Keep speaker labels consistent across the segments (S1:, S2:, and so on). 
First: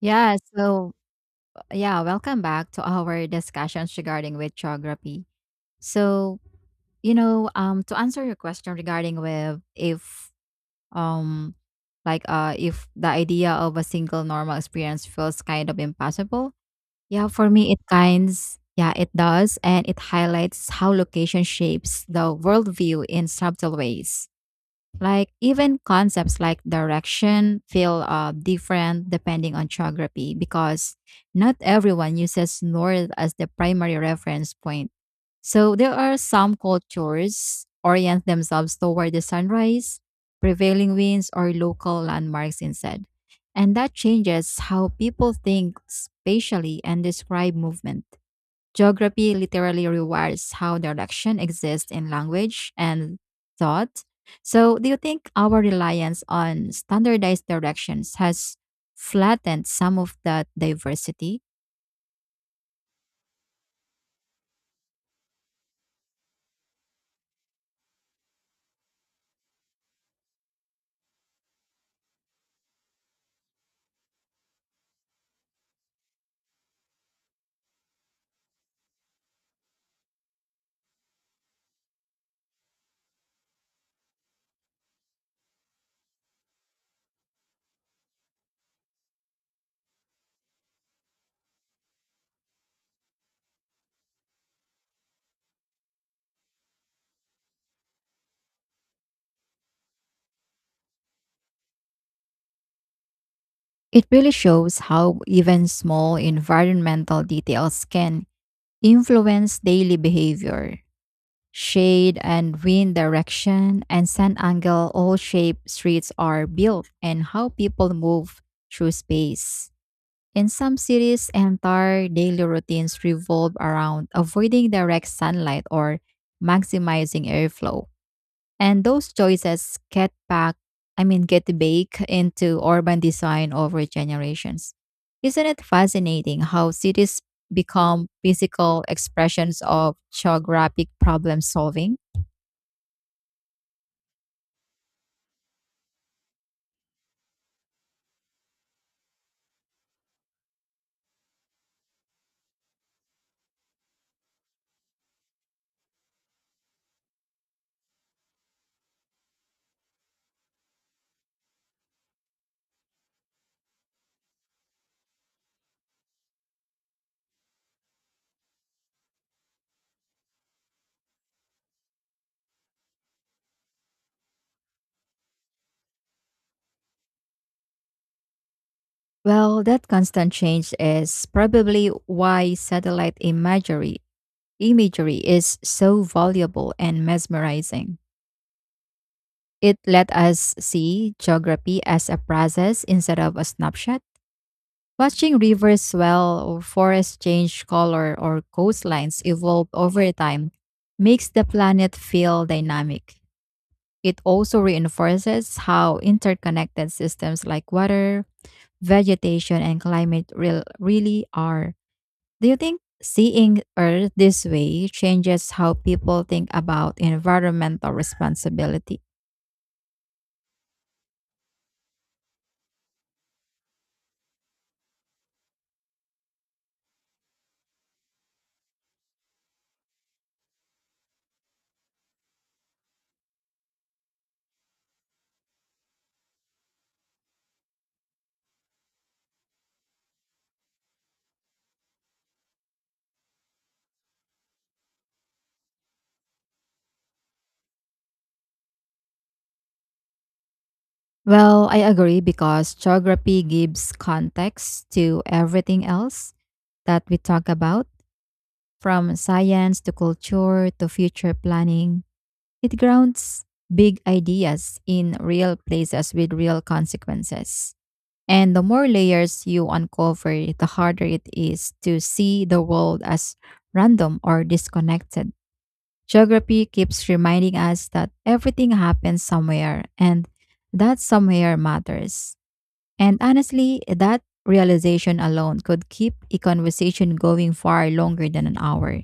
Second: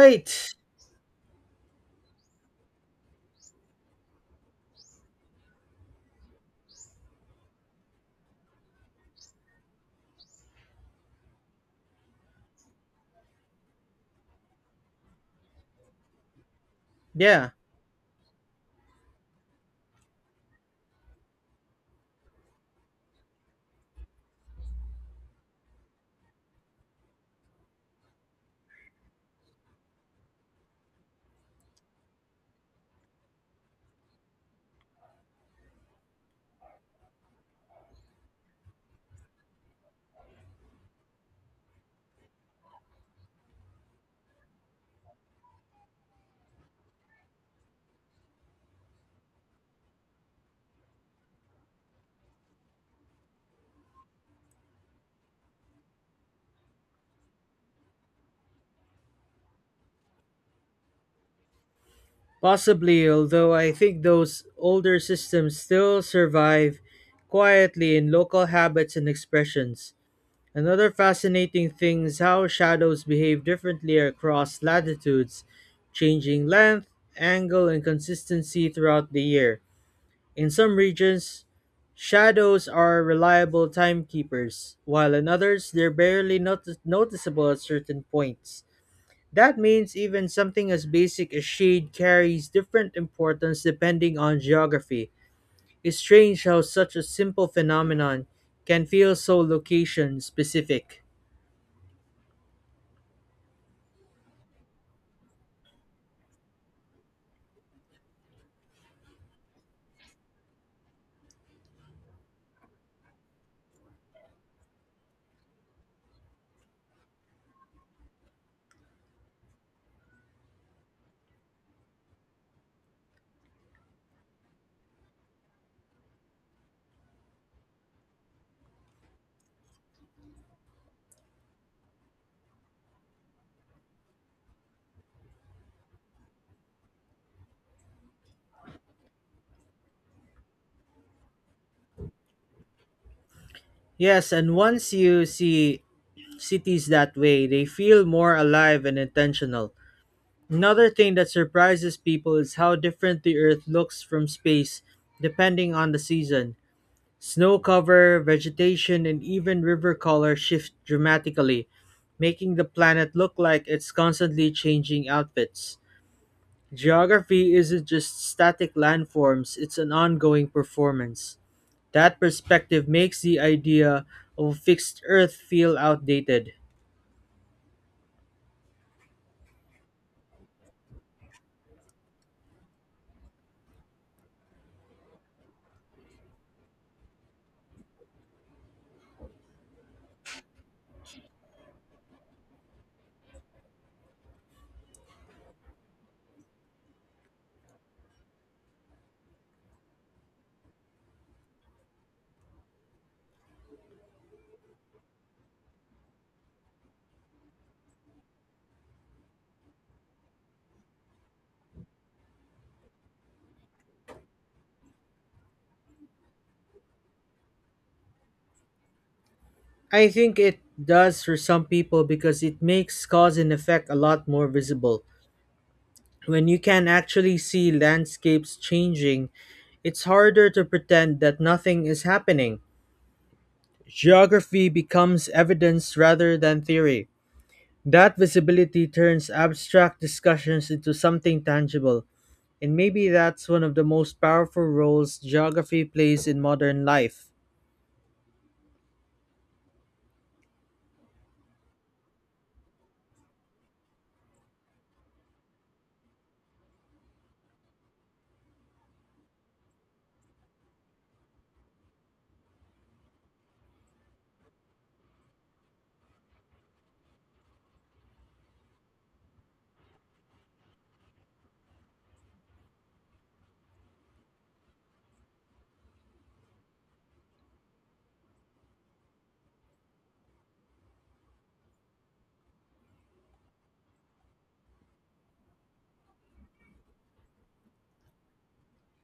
S1: Yeah, so yeah, Welcome back to our discussions regarding with geography. So, to answer your question regarding with um if the idea of a single normal experience feels kind of impossible, yeah, for
S2: Yeah.
S1: me it kinds yeah, it does, and it highlights how location shapes the worldview in subtle ways. Like even concepts like direction feel different depending on geography, because not everyone uses north as the primary reference point. So there are some cultures orient themselves toward the sunrise, prevailing winds, or local landmarks instead. And that changes how people think spatially and describe movement. Geography literally rewires how direction exists in language and thought. So, do you think our reliance on standardized directions has flattened some of that diversity?
S2: Possibly, although I think those older systems still survive quietly in local habits and expressions. Another fascinating thing is how shadows behave differently across latitudes, changing length, angle, and consistency throughout the year. In some regions, shadows are reliable timekeepers, while in others, they're barely noticeable at certain points. That means even something as basic as shade carries different importance depending on geography. It's strange how such a simple phenomenon can feel so location specific.
S1: It really shows how even small environmental details can influence daily behavior. Shade and wind direction and sun angle all shape streets are built and how people move through space. In some cities, entire daily routines revolve around avoiding direct sunlight or maximizing airflow. And those choices get back, I mean, get baked into urban design over generations. Isn't it fascinating how cities become physical expressions of geographic problem solving?
S2: Yes, and once you see cities that way, they feel more alive and intentional. Another thing that surprises people is how different the earth looks from space depending on the season. Snow cover, vegetation, and even river color shift dramatically, making the planet look like it's constantly changing outfits. Geography isn't just static landforms, it's an ongoing performance. That perspective makes the idea of a fixed Earth feel outdated.
S1: Well, that constant change is probably why satellite imagery is so valuable and mesmerizing. It let us see geography as a process instead of a snapshot. Watching rivers swell or forests change color or coastlines evolve over time makes the planet feel dynamic. It also reinforces how interconnected systems like water, vegetation, and climate really are. Do you think seeing Earth this way changes how people think about environmental responsibility?
S2: I think it does for some people because it makes cause and effect a lot more visible. When you can actually see landscapes changing, it's harder to pretend that nothing is happening. Geography becomes evidence rather than theory. That visibility turns abstract discussions into something tangible, and maybe that's one of the most powerful roles geography plays in modern life.
S1: Well, I agree because geography gives context to everything else that we talk about, from science to culture to future planning. It grounds big ideas in real places with real consequences. And the more layers you uncover, the harder it is to see the world as random or disconnected. Geography keeps reminding us that everything happens somewhere and that somewhere matters. And honestly, that realization alone could keep a conversation going far longer than an hour.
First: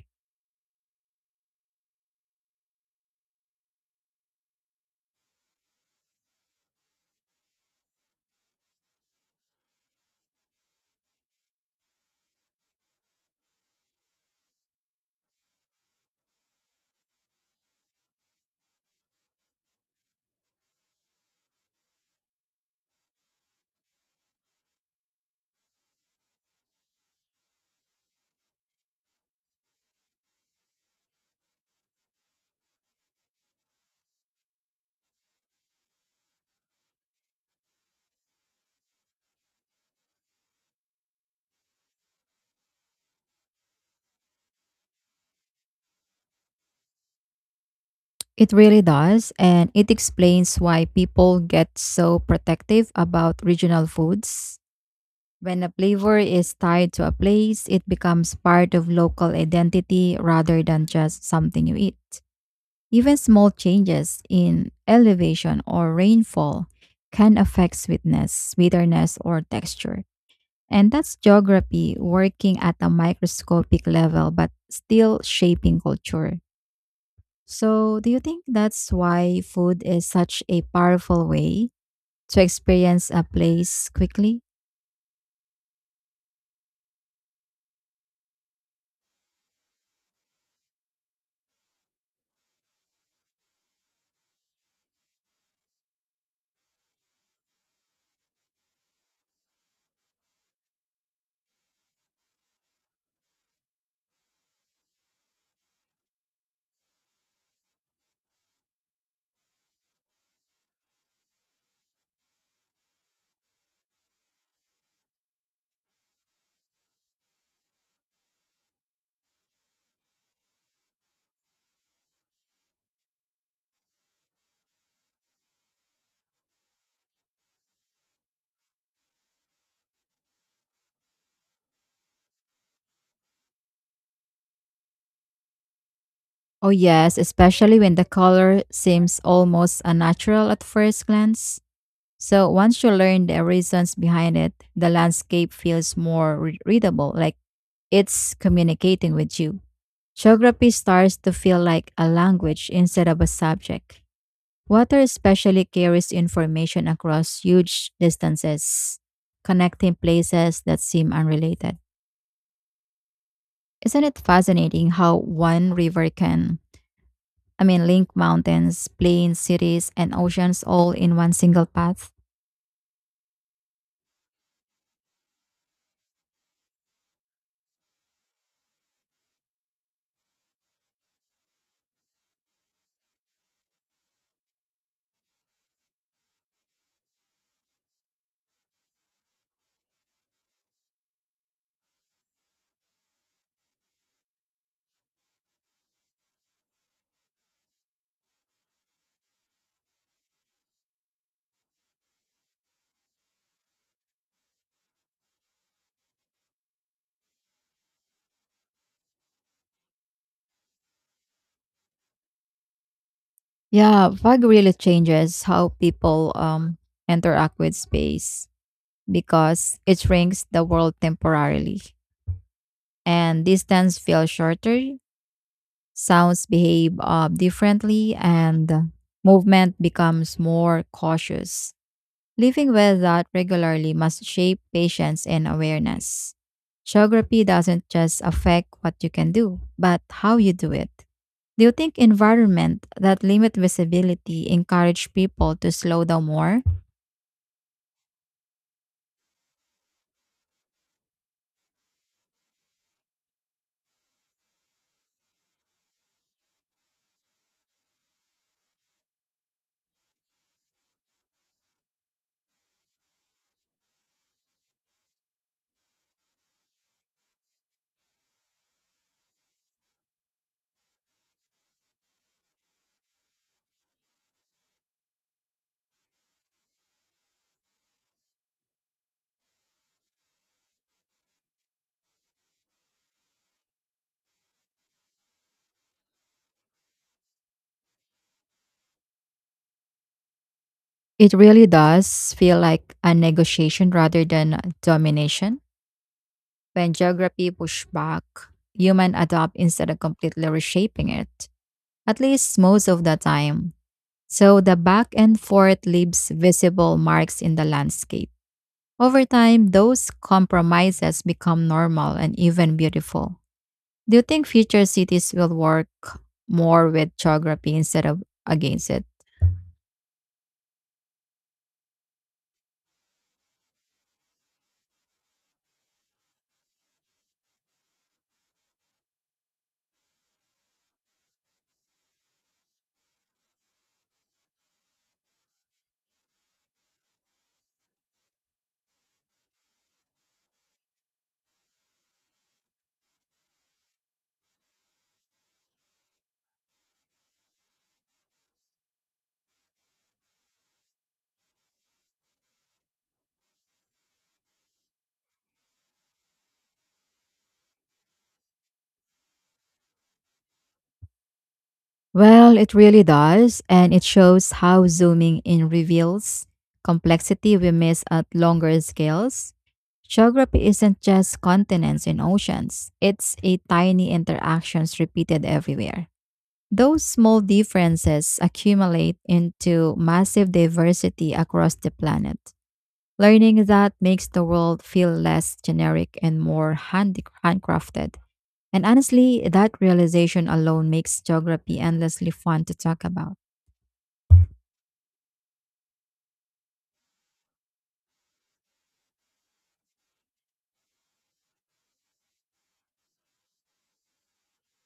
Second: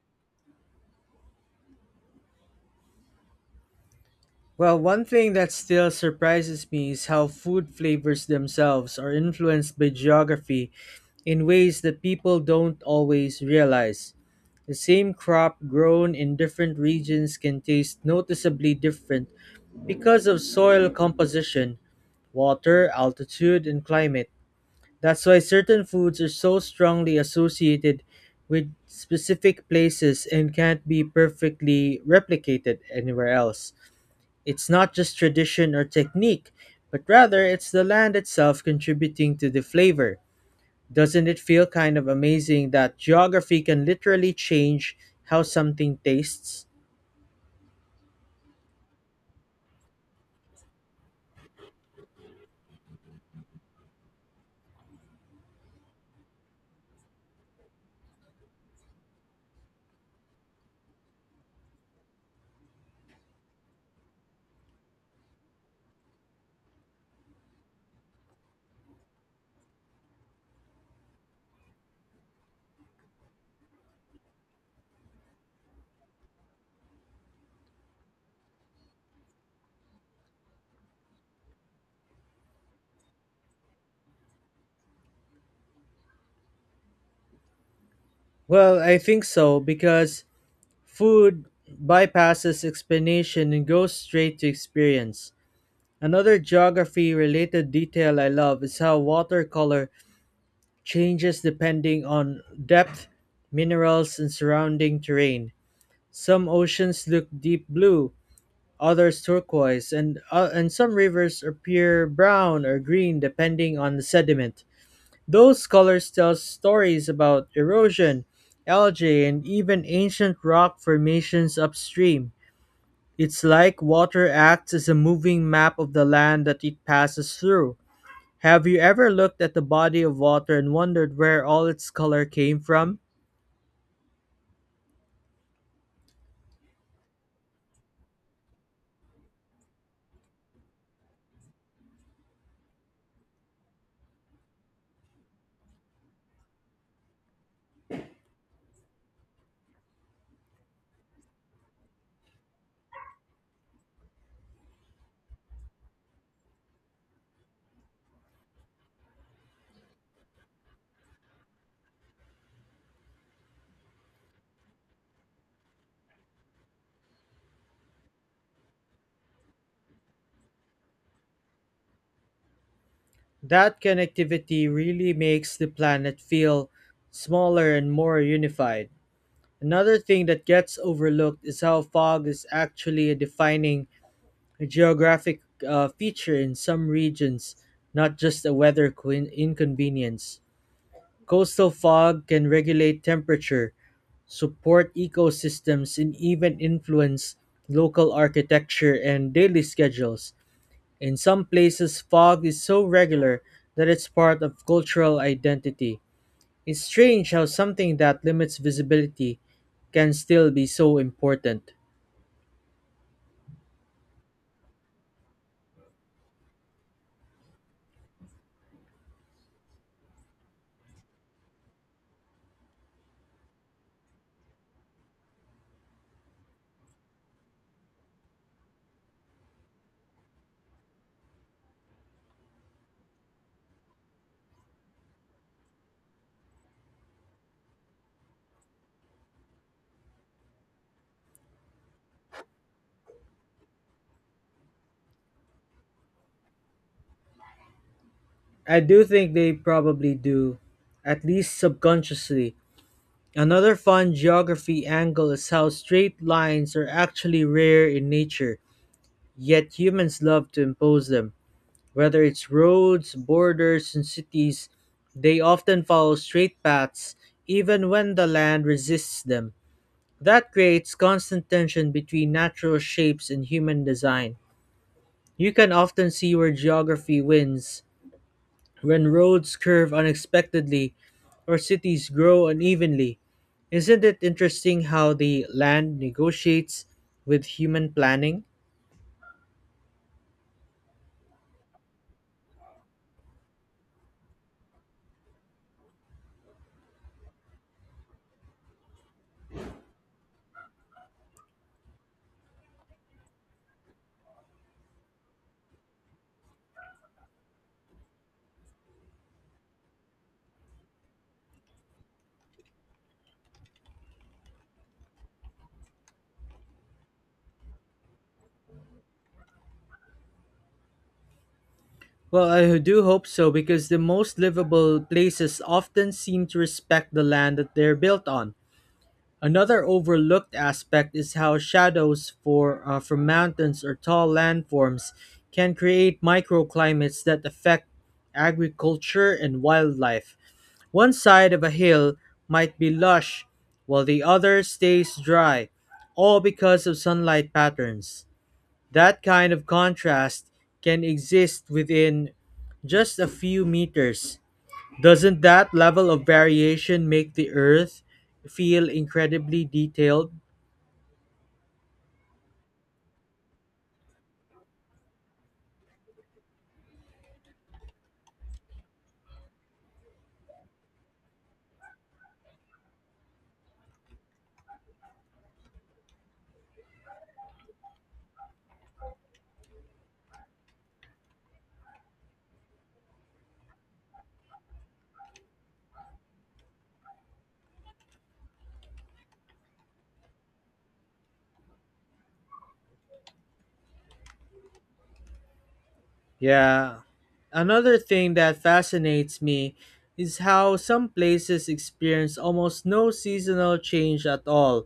S2: Well, one thing that still surprises me is how food flavors themselves are influenced by geography in ways that people don't always realize. The same crop grown in different regions can taste noticeably different because of soil composition, water, altitude, and climate. That's why certain foods are so strongly associated with specific places and can't be perfectly replicated anywhere else. It's not just tradition or technique, but rather it's the land itself contributing to the flavor. Doesn't it feel kind of amazing that geography can literally change how something tastes?
S1: It really does, and it explains why people get so protective about regional foods. When a flavor is tied to a place, it becomes part of local identity rather than just something you eat. Even small changes in elevation or rainfall can affect sweetness, bitterness, or texture. And that's geography, working at a microscopic level, but still shaping culture. So, do you think that's why food is such a powerful way to experience a place quickly?
S2: Well, I think so because food bypasses explanation and goes straight to experience. Another geography related detail I love is how watercolor changes depending on depth, minerals, and surrounding terrain. Some oceans look deep blue, others turquoise, and some rivers appear brown or green depending on the sediment. Those colors tell stories about erosion, algae, and even ancient rock formations upstream. It's like water acts as a moving map of the land that it passes through. Have you ever looked at the body of water and wondered where all its color came from?
S1: Oh, yes, especially when the color seems almost unnatural at first glance. So, once you learn the reasons behind it, the landscape feels more readable, like it's communicating with you. Geography starts to feel like a language instead of a subject. Water especially carries information across huge distances, connecting places that seem unrelated. Isn't it fascinating how one river can link mountains, plains, cities, and oceans all in one single path?
S2: That connectivity really makes the planet feel smaller and more unified. Another thing that gets overlooked is how fog is actually a defining geographic feature in some regions, not just a weather coin inconvenience. Coastal fog can regulate temperature, support ecosystems, and even influence local architecture and daily schedules. In some places, fog is so regular that it's part of cultural identity. It's strange how something that limits visibility can still be so important.
S1: Yeah, fog really changes how people interact with space, because it shrinks the world temporarily, and distance feels shorter, sounds behave differently, and movement becomes more cautious. Living with that regularly must shape patience and awareness. Geography doesn't just affect what you can do, but how you do it. Do you think environment that limit visibility encourage people to slow down more?
S2: I do think they probably do, at least subconsciously. Another fun geography angle is how straight lines are actually rare in nature, yet humans love to impose them. Whether it's roads, borders, and cities, they often follow straight paths even when the land resists them. That creates constant tension between natural shapes and human design. You can often see where geography wins when roads curve unexpectedly or cities grow unevenly. Isn't it interesting how the land negotiates with human planning?
S1: It really does feel like a negotiation rather than a domination. When geography push back, human adopt instead of completely reshaping it, at least most of the time. So the back and forth leaves visible marks in the landscape. Over time, those compromises become normal and even beautiful. Do you think future cities will work more with geography instead of against it?
S2: Well, I do hope so because the most livable places often seem to respect the land that they're built on. Another overlooked aspect is how shadows from mountains or tall landforms can create microclimates that affect agriculture and wildlife. One side of a hill might be lush, while the other stays dry, all because of sunlight patterns. That kind of contrast can exist within just a few meters. Doesn't that level of variation make the Earth feel incredibly detailed?
S1: Well, it really does, and it shows how zooming in reveals complexity we miss at longer scales. Geography isn't just continents and oceans, it's a tiny interactions repeated everywhere. Those small differences accumulate into massive diversity across the planet. Learning that makes the world feel less generic and more handcrafted. And honestly, that realization alone makes geography endlessly fun to talk about.
S2: Yeah. Another thing that fascinates me is how some places experience almost no seasonal change at all,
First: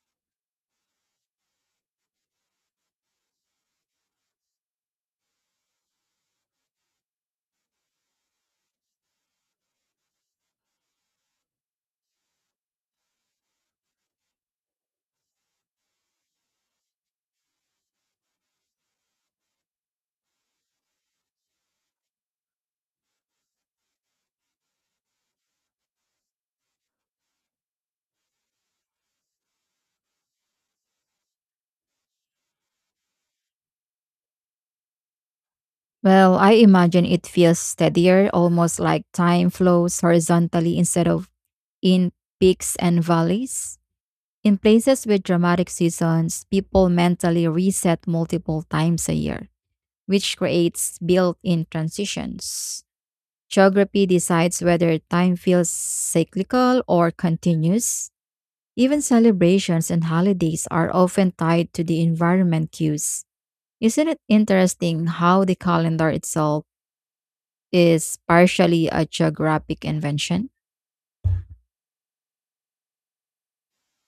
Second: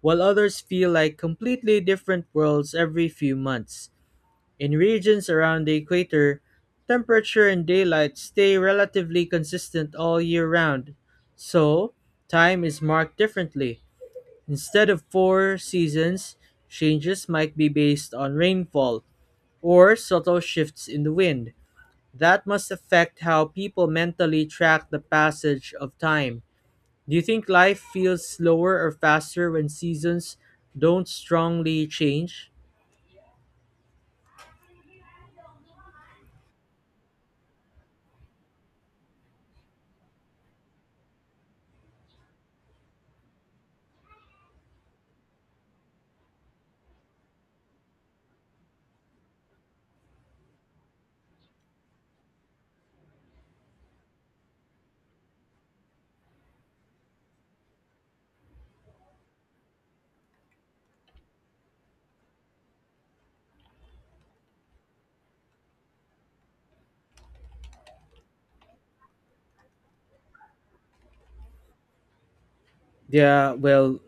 S2: while others feel like completely different worlds every few months. In regions around the equator, temperature and daylight stay relatively consistent all year round, so time is marked differently. Instead of four seasons, changes might be based on rainfall or subtle shifts in the wind. That must affect how people mentally track the passage of time. Do you think life feels slower or faster when seasons don't strongly change?
S1: Well, I imagine it feels steadier, almost like time flows horizontally instead of in peaks and valleys. In places with dramatic seasons, people mentally reset multiple times a year, which creates built in transitions. Geography decides whether time feels cyclical or continuous. Even celebrations and holidays are often tied to the environment cues. Isn't it interesting how the calendar itself is partially a geographic invention?
S2: Yeah, well,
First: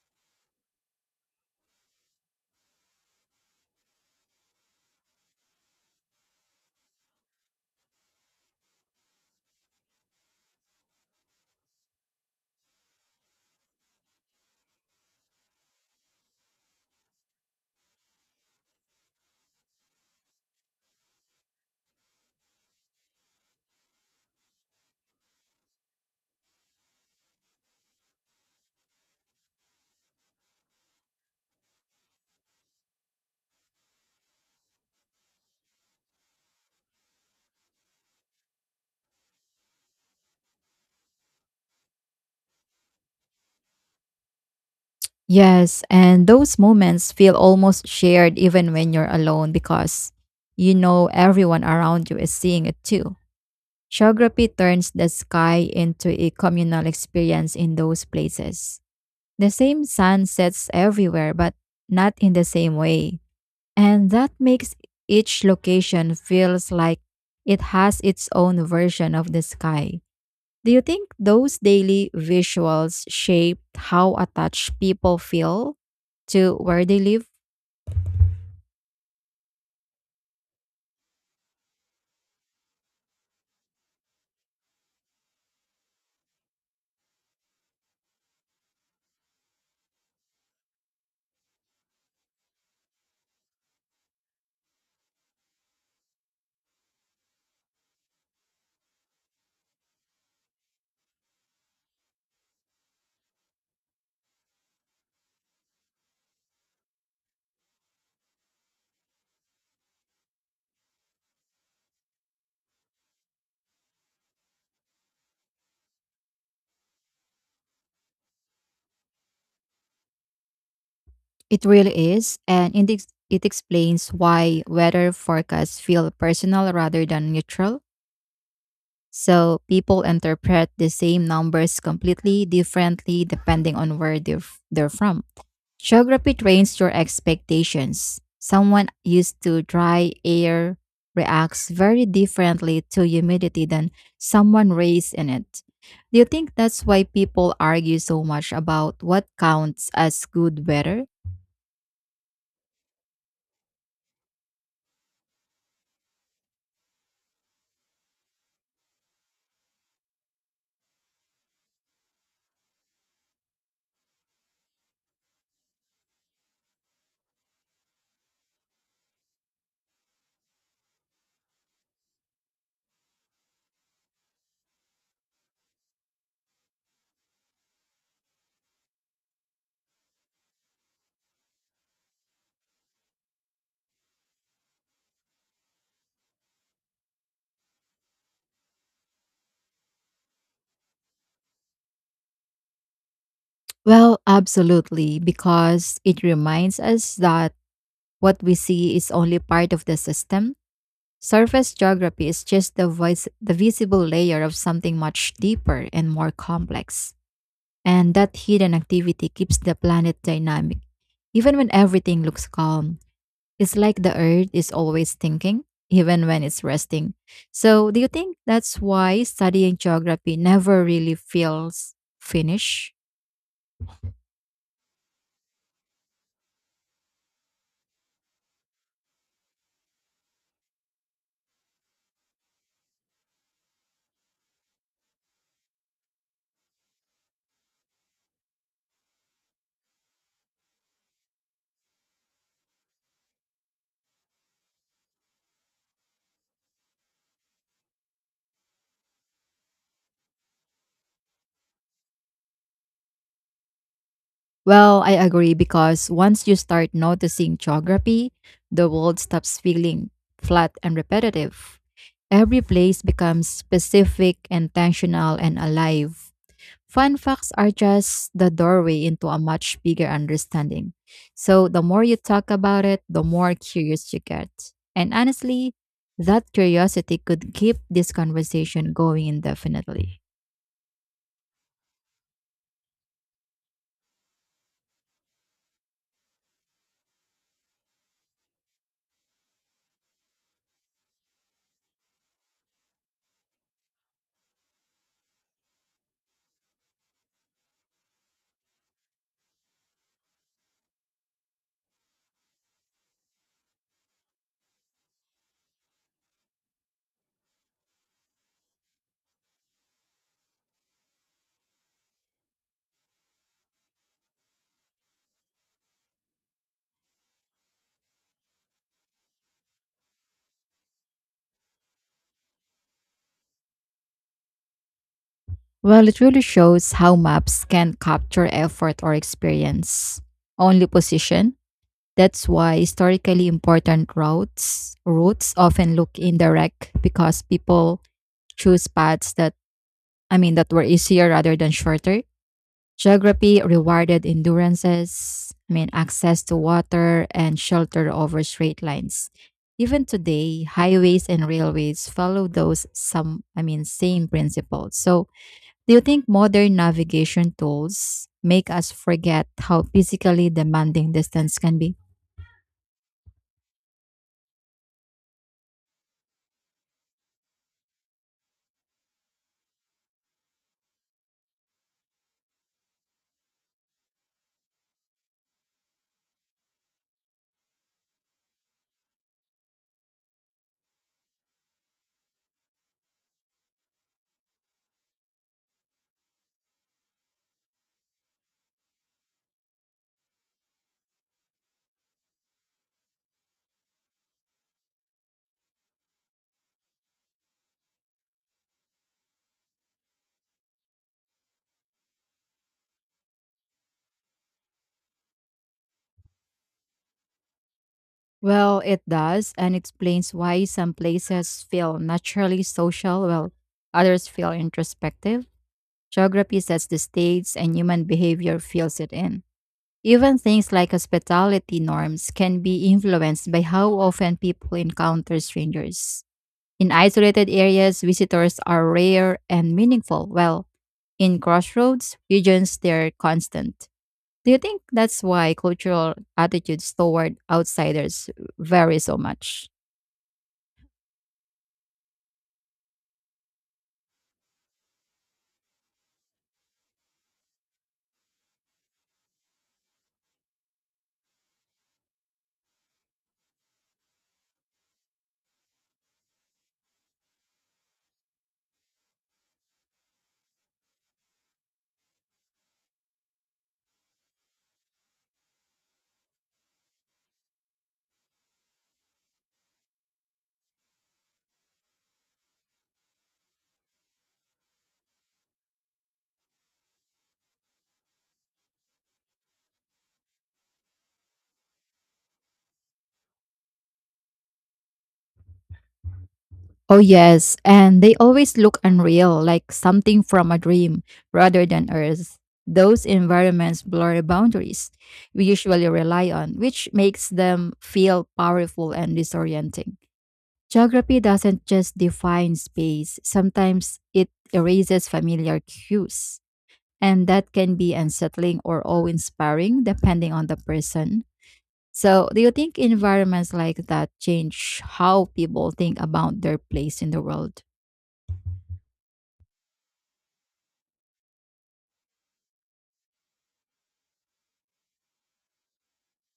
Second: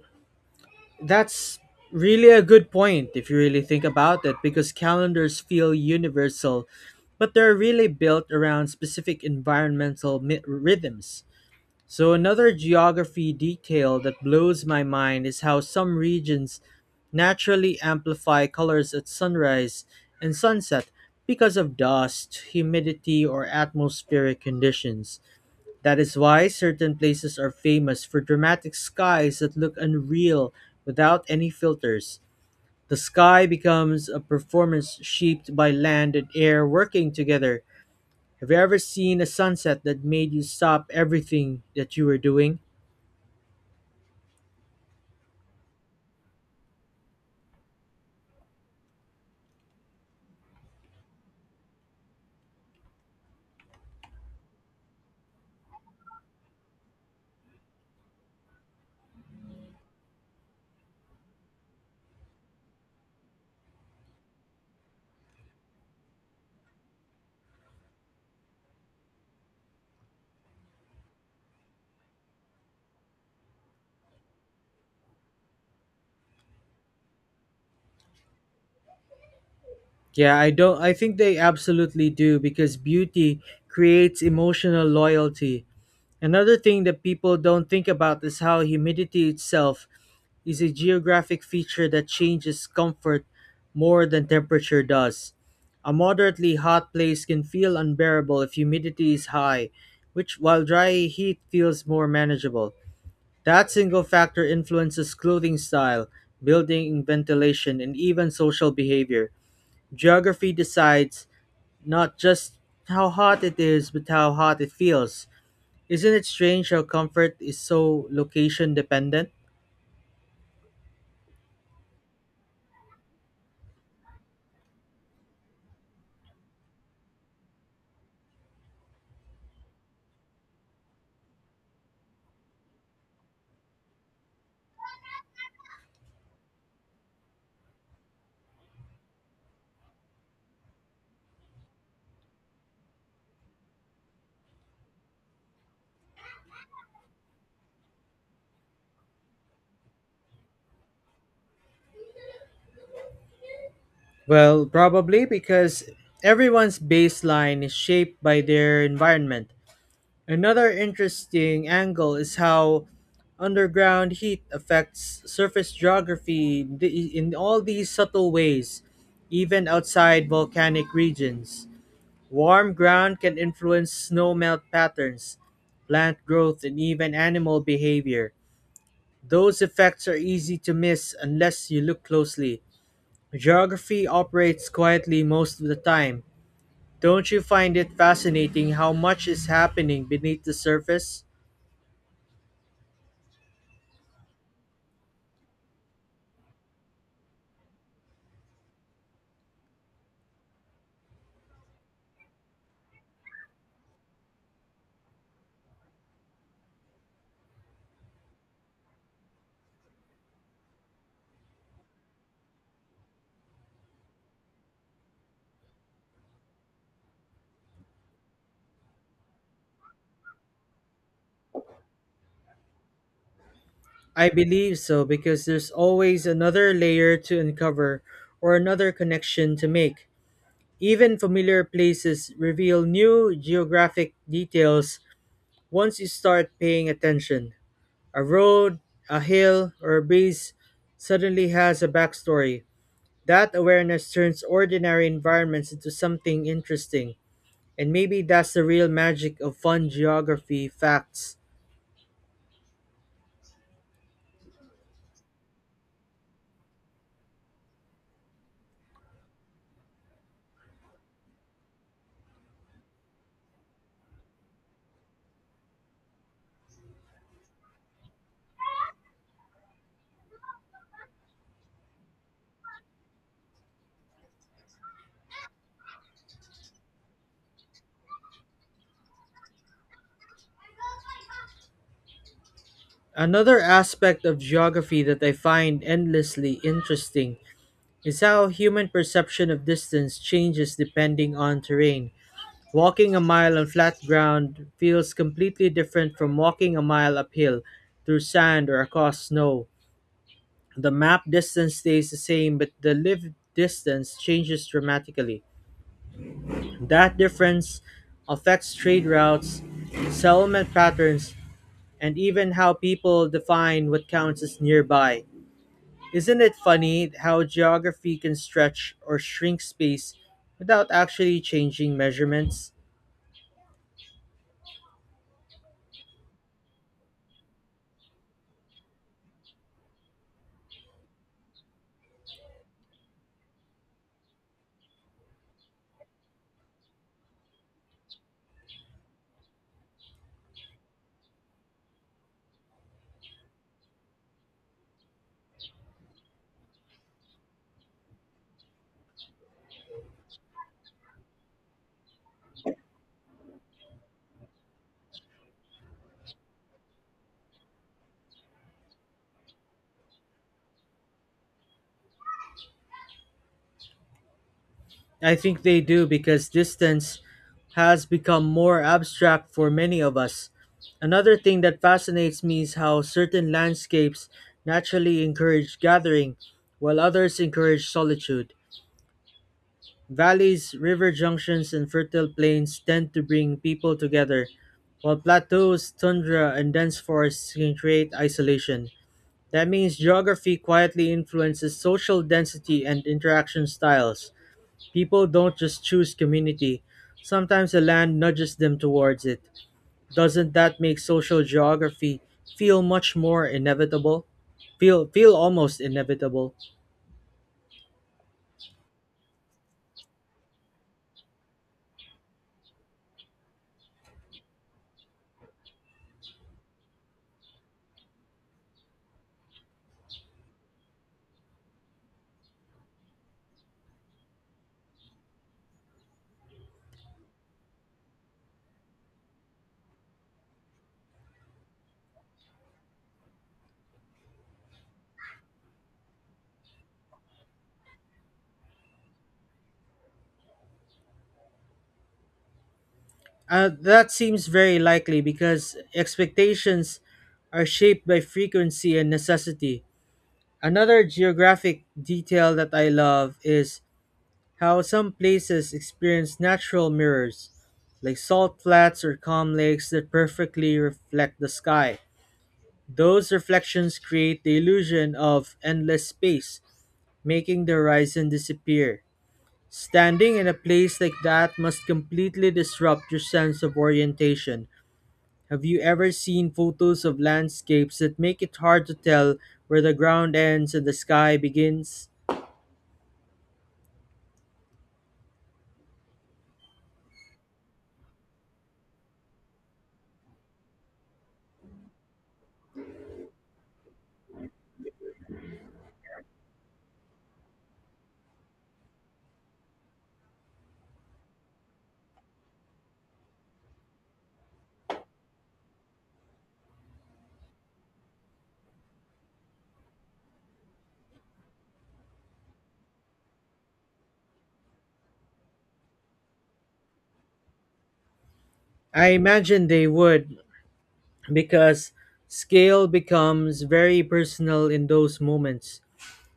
S2: that's really a good point if you really think about it because calendars feel universal, but they're really built around specific environmental rhythms. So, another geography detail that blows my mind is how some regions naturally amplify colors at sunrise and sunset because of dust, humidity, or atmospheric conditions. That is why certain places are famous for dramatic skies that look unreal without any filters. The sky becomes a performance shaped by land and air working together. Have you ever seen a sunset that made you stop everything that you were doing?
S1: Yes, and those moments feel almost shared even when you're alone, because you know everyone around you is seeing it too. Geography turns the sky into a communal experience in those places. The same sun sets everywhere, but not in the same way. And that makes each location feels like it has its own version of the sky. Do you think those daily visuals shape how attached people feel to where they live?
S2: Yeah, I don't I think they absolutely do because beauty creates emotional loyalty. Another thing that people don't think about is how humidity itself is a geographic feature that changes comfort more than temperature does. A moderately hot place can feel unbearable if humidity is high, which while dry heat feels more manageable. That single factor influences clothing style, building ventilation, and even social behavior. Geography decides not just how hot it is, but how hot it feels. Isn't it strange how comfort is so location dependent?
S1: It really is, and it explains why weather forecasts feel personal rather than neutral. So people interpret the same numbers completely differently depending on where they're from. Geography trains your expectations. Someone used to dry air reacts very differently to humidity than someone raised in it. Do you think that's why people argue so much about what counts as good weather?
S2: Well, probably because everyone's baseline is shaped by their environment. Another interesting angle is how underground heat affects surface geography in all these subtle ways, even outside volcanic regions. Warm ground can influence snowmelt patterns, plant growth, and even animal behavior. Those effects are easy to miss unless you look closely. Geography operates quietly most of the time. Don't you find it fascinating how much is happening beneath the surface?
S1: Well, absolutely, because it reminds us that what we see is only part of the system. Surface geography is just the visible layer of something much deeper and more complex. And that hidden activity keeps the planet dynamic, even when everything looks calm. It's like the earth is always thinking, even when it's resting. So, do you think that's why studying geography never really feels finished?
S2: I believe so because there's always another layer to uncover or another connection to make. Even familiar places reveal new geographic details. Once you start paying attention, a road, a hill, or a breeze suddenly has a backstory. That awareness turns ordinary environments into something interesting, and maybe that's the real magic of fun geography facts.
S1: Well, I agree, because once you start noticing geography, the world stops feeling flat and repetitive. Every place becomes specific, intentional, and alive. Fun facts are just the doorway into a much bigger understanding. So, the more you talk about it, the more curious you get. And honestly, that curiosity could keep this conversation going indefinitely.
S2: Another aspect of geography that I find endlessly interesting is how human perception of distance changes depending on terrain. Walking a mile on flat ground feels completely different from walking a mile uphill through sand or across snow. The map distance stays the same, but the lived distance changes dramatically. That difference affects trade routes, settlement patterns, and even how people define what counts as nearby. Isn't it funny how geography can stretch or shrink space without actually changing measurements?
S1: Well, it really shows how maps can capture effort or experience, only position. That's why historically important routes often look indirect, because people choose paths that I mean that were easier rather than shorter. Geography rewarded access to water and shelter over straight lines. Even today, highways and railways follow those same principles. So, do you think modern navigation tools make us forget how physically demanding distance can be?
S2: I think they do because distance has become more abstract for many of us. Another thing that fascinates me is how certain landscapes naturally encourage gathering, while others encourage solitude. Valleys, river junctions, and fertile plains tend to bring people together, while plateaus, tundra, and dense forests can create isolation. That means geography quietly influences social density and interaction styles. People don't just choose community. Sometimes the land nudges them towards it. Doesn't that make social geography feel much more inevitable? Feel almost inevitable.
S1: Well, it does, and explains why some places feel naturally social while others feel introspective. Geography sets the states, and human behavior fills it in. Even things like hospitality norms can be influenced by how often people encounter strangers. In isolated areas, visitors are rare and meaningful, while in crossroads regions, they're constant. Do you think that's why cultural attitudes toward outsiders vary so much?
S2: That seems very likely because expectations are shaped by frequency and necessity. Another geographic detail that I love is how some places experience natural mirrors, like salt flats or calm lakes that perfectly reflect the sky. Those reflections create the illusion of endless space, making the horizon disappear. Standing in a place like that must completely disrupt your sense of orientation. Have you ever seen photos of landscapes that make it hard to tell where the ground ends and the sky begins?
S1: Oh, yes. And they always look unreal, like something from a dream rather than Earth. Those environments blur boundaries we usually rely on, which makes them feel powerful and disorienting. Geography doesn't just define space, sometimes it erases familiar cues. And that can be unsettling or awe inspiring depending on the person. So, do you think environments like that change how people think about their place in the world?
S2: I imagine they would, because scale becomes very personal in those moments.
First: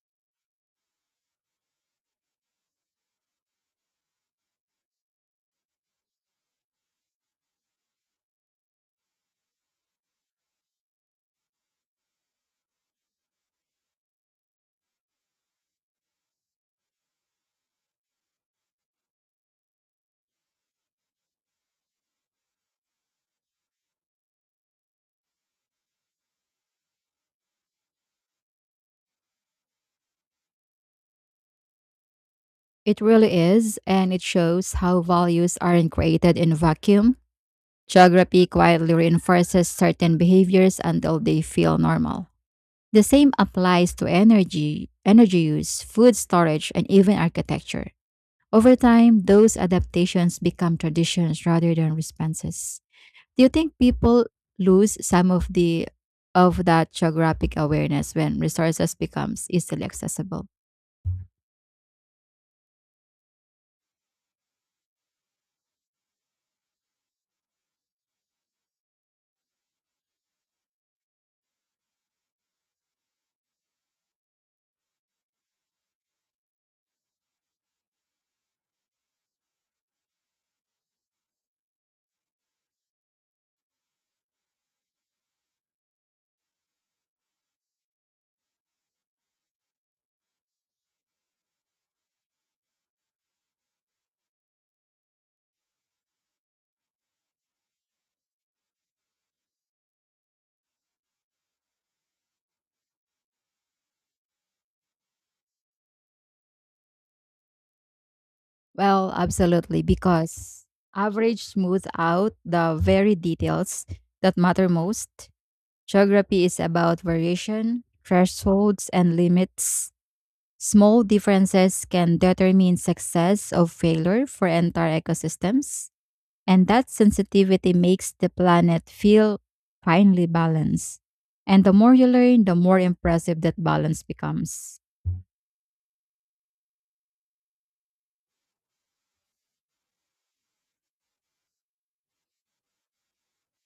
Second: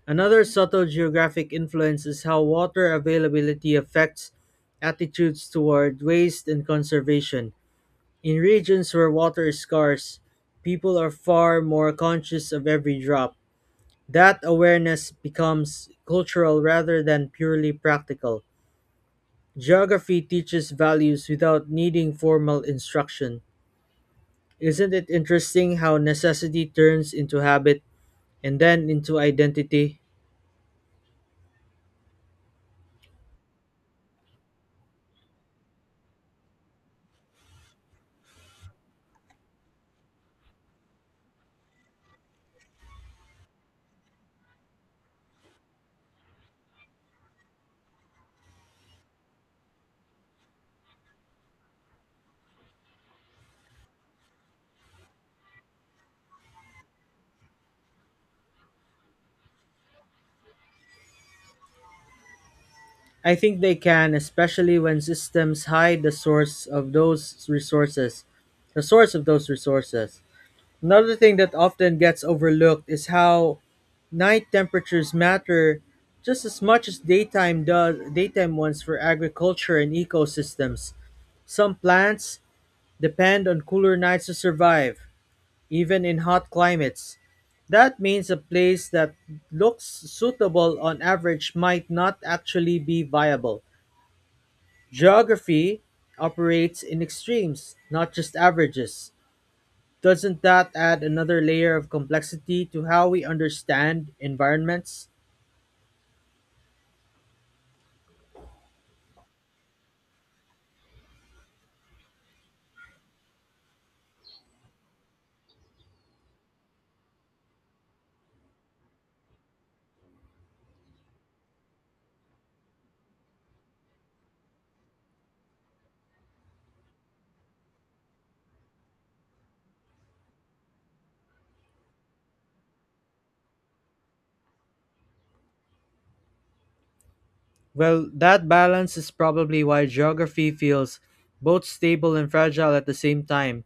S2: Another subtle geographic influence is how water availability affects attitudes toward waste and conservation. In regions where water is scarce, people are far more conscious of every drop. That awareness becomes cultural rather than purely practical. Geography teaches values without needing formal instruction. Isn't it interesting how necessity turns into habit and then into identity?
S1: It really is, and it shows how values aren't created in a vacuum. Geography quietly reinforces certain behaviors until they feel normal. The same applies to energy use, food storage, and even architecture. Over time, those adaptations become traditions rather than responses. Do you think people lose some of that geographic awareness when resources becomes easily accessible?
S2: I think they can, especially when systems hide the source of those resources. The source of those resources. Another thing that often gets overlooked is how night temperatures matter just as much as daytime ones for agriculture and ecosystems. Some plants depend on cooler nights to survive, even in hot climates. That means a place that looks suitable on average might not actually be viable. Geography operates in extremes, not just averages. Doesn't that add another layer of complexity to how we understand environments?
S1: Well, absolutely, because average smooth out the very details that matter most. Geography is about variation, thresholds, and limits. Small differences can determine success or failure for entire ecosystems, and that sensitivity makes the planet feel finely balanced. And the more you learn, the more impressive that balance becomes.
S2: Well, that balance is probably why geography feels both stable and fragile at the same time.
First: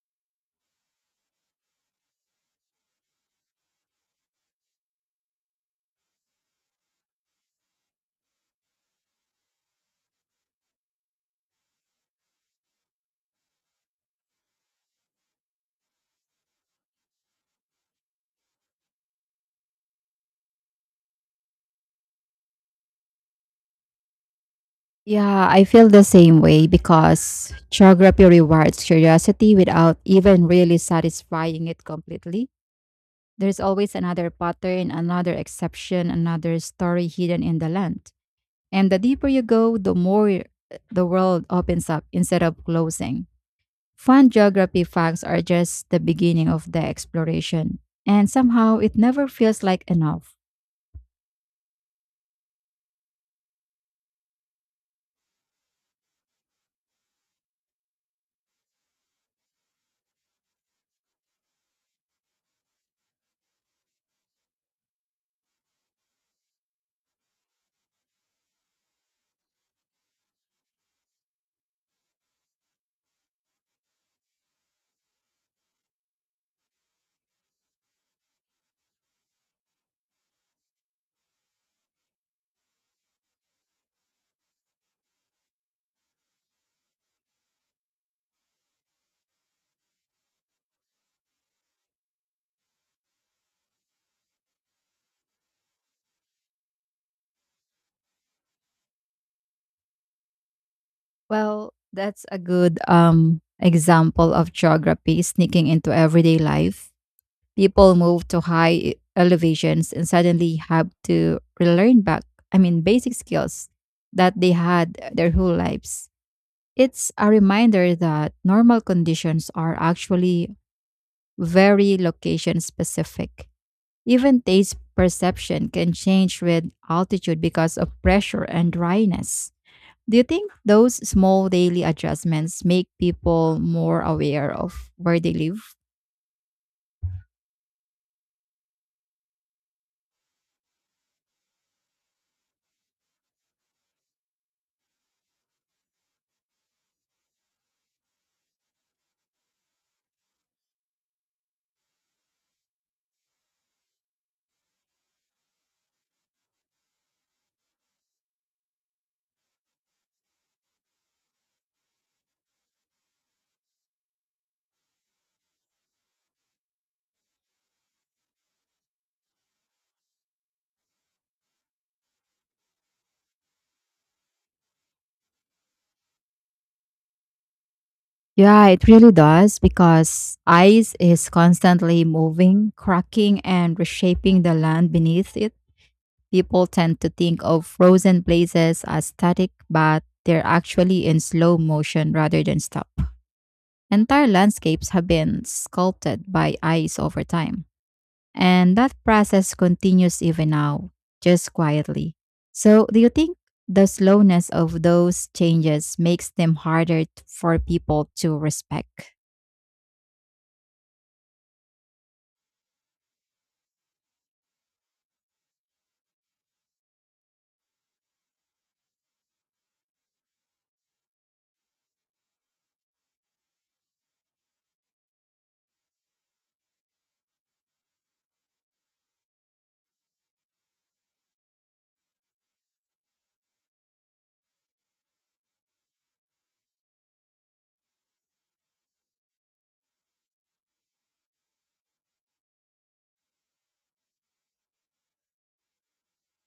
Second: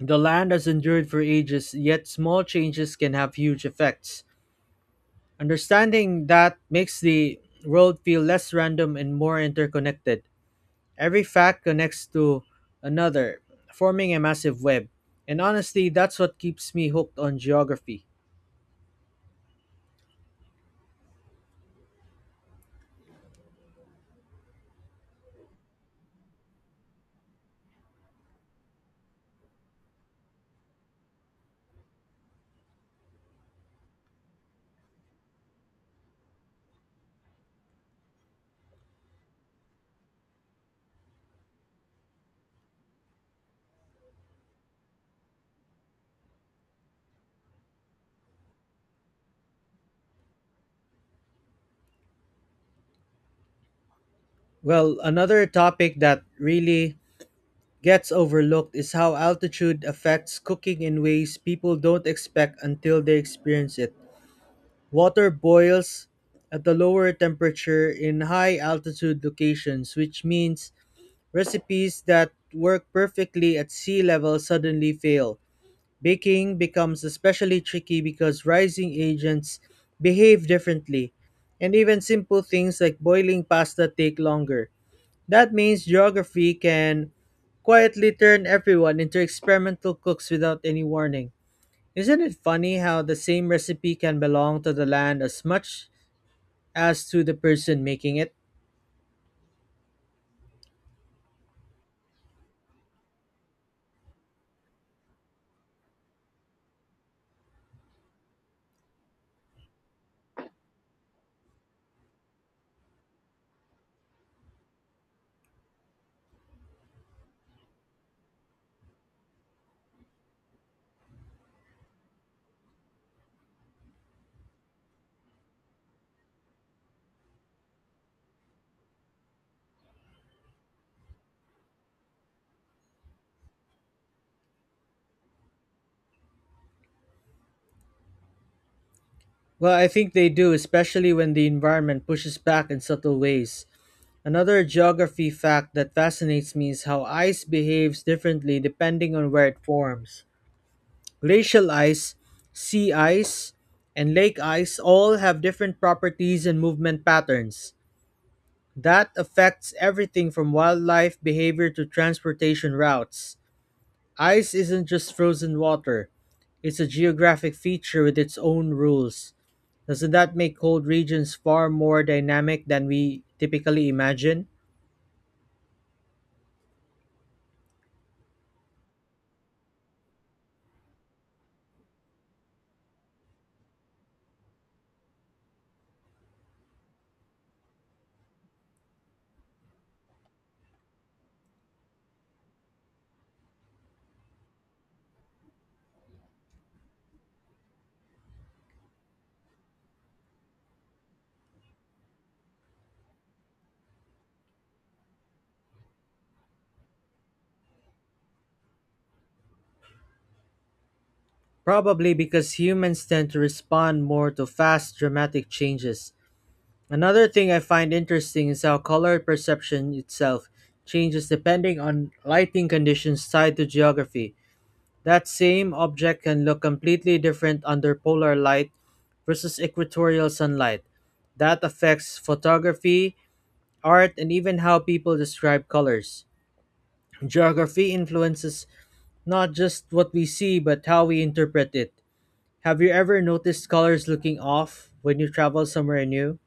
S2: The land has endured for ages, yet small changes can have huge effects. Understanding that makes the world feel less random and more interconnected. Every fact connects to another, forming a massive web. And honestly, that's what keeps me hooked on geography.
S1: Yeah, I feel the same way, because geography rewards curiosity without even really satisfying it completely. There's always another pattern, another exception, another story hidden in the land. And the deeper you go, the more the world opens up instead of closing. Fun geography facts are just the beginning of the exploration, and somehow it never feels like enough.
S2: Well, another topic that really gets overlooked is how altitude affects cooking in ways people don't expect until they experience it. Water boils at a lower temperature in high altitude locations, which means recipes that work perfectly at sea level suddenly fail. Baking becomes especially tricky because rising agents behave differently, and even simple things like boiling pasta take longer. That means geography can quietly turn everyone into experimental cooks without any warning. Isn't it funny how the same recipe can belong to the land as much as to the person making it?
S1: Well, that's a good example of geography sneaking into everyday life. People move to high elevations and suddenly have to relearn basic skills that they had their whole lives. It's a reminder that normal conditions are actually very location specific. Even taste perception can change with altitude because of pressure and dryness. Do you think those small daily adjustments make people more aware of where they live?
S2: Well, I think they do, especially when the environment pushes back in subtle ways. Another geography fact that fascinates me is how ice behaves differently depending on where it forms. Glacial ice, sea ice, and lake ice all have different properties and movement patterns. That affects everything from wildlife behavior to transportation routes. Ice isn't just frozen water, it's a geographic feature with its own rules. Doesn't that make cold regions far more dynamic than we typically imagine?
S1: Yeah, it really does, because ice is constantly moving, cracking, and reshaping the land beneath it. People tend to think of frozen places as static, but they're actually in slow motion rather than stop. Entire landscapes have been sculpted by ice over time, and that process continues even now, just quietly. So, do you think the slowness of those changes makes them harder for people to respect?
S2: Probably because humans tend to respond more to fast, dramatic changes. Another thing I find interesting is how color perception itself changes depending on lighting conditions tied to geography. That same object can look completely different under polar light versus equatorial sunlight. That affects photography, art, and even how people describe colors. Geography influences not just what we see, but how we interpret it. Have you ever noticed colors looking off when you travel somewhere new?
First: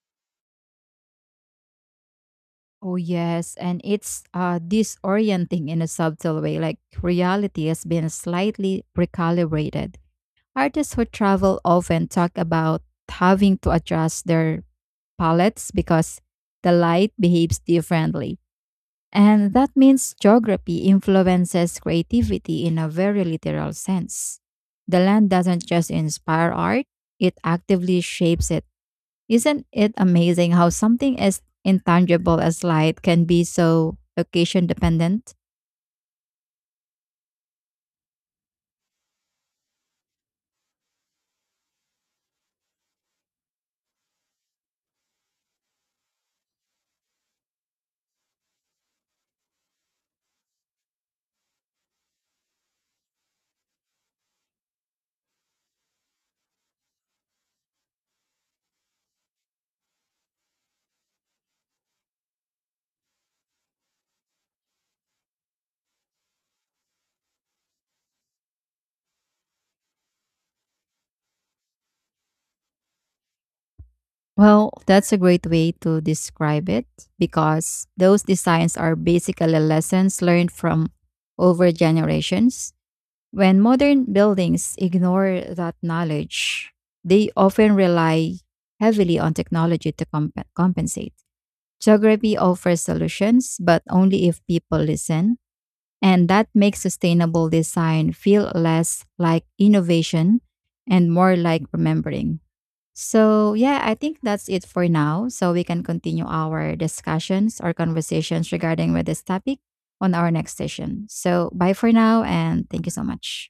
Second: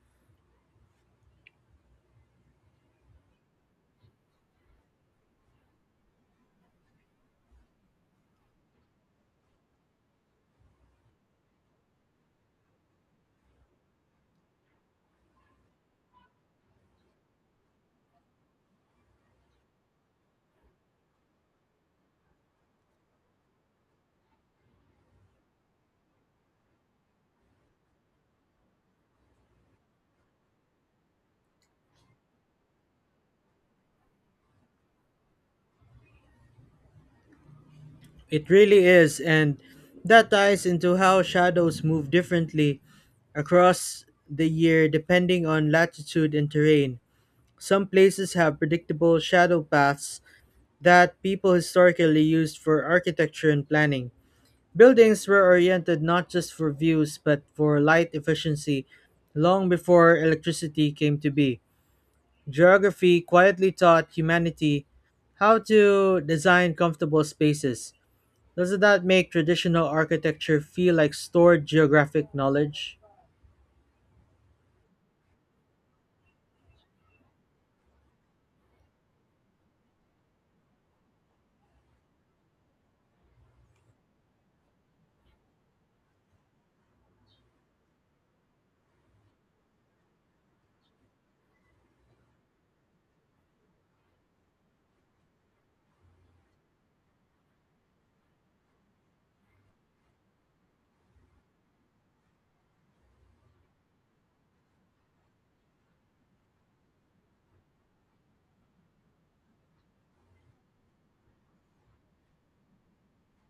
S1: Oh yes, and it's disorienting in a subtle way. Like reality has been slightly recalibrated. Artists who travel often talk about having to adjust their palettes because the light behaves differently, and that means geography influences creativity in a very literal sense. The land doesn't just inspire art; it actively shapes it. Isn't it amazing how something as intangible as light can be so occasion dependent?
S2: It really is, and that ties into how shadows move differently across the year depending on latitude and terrain. Some places have predictable shadow paths that people historically used for architecture and planning. Buildings were oriented not just for views but for light efficiency long before electricity came to be. Geography quietly taught humanity how to design comfortable spaces. Doesn't that make traditional architecture feel like stored geographic knowledge?
S1: Well, that's a great way to describe it, because those designs are basically lessons learned from over generations. When modern buildings ignore that knowledge, they often rely heavily on technology to compensate. Geography offers solutions, but only if people listen. And that makes sustainable design feel less like innovation and more like remembering. So, yeah, I think that's it for now. So, we can continue our discussions or conversations regarding with this topic on our next session. So, bye for now and thank you so much.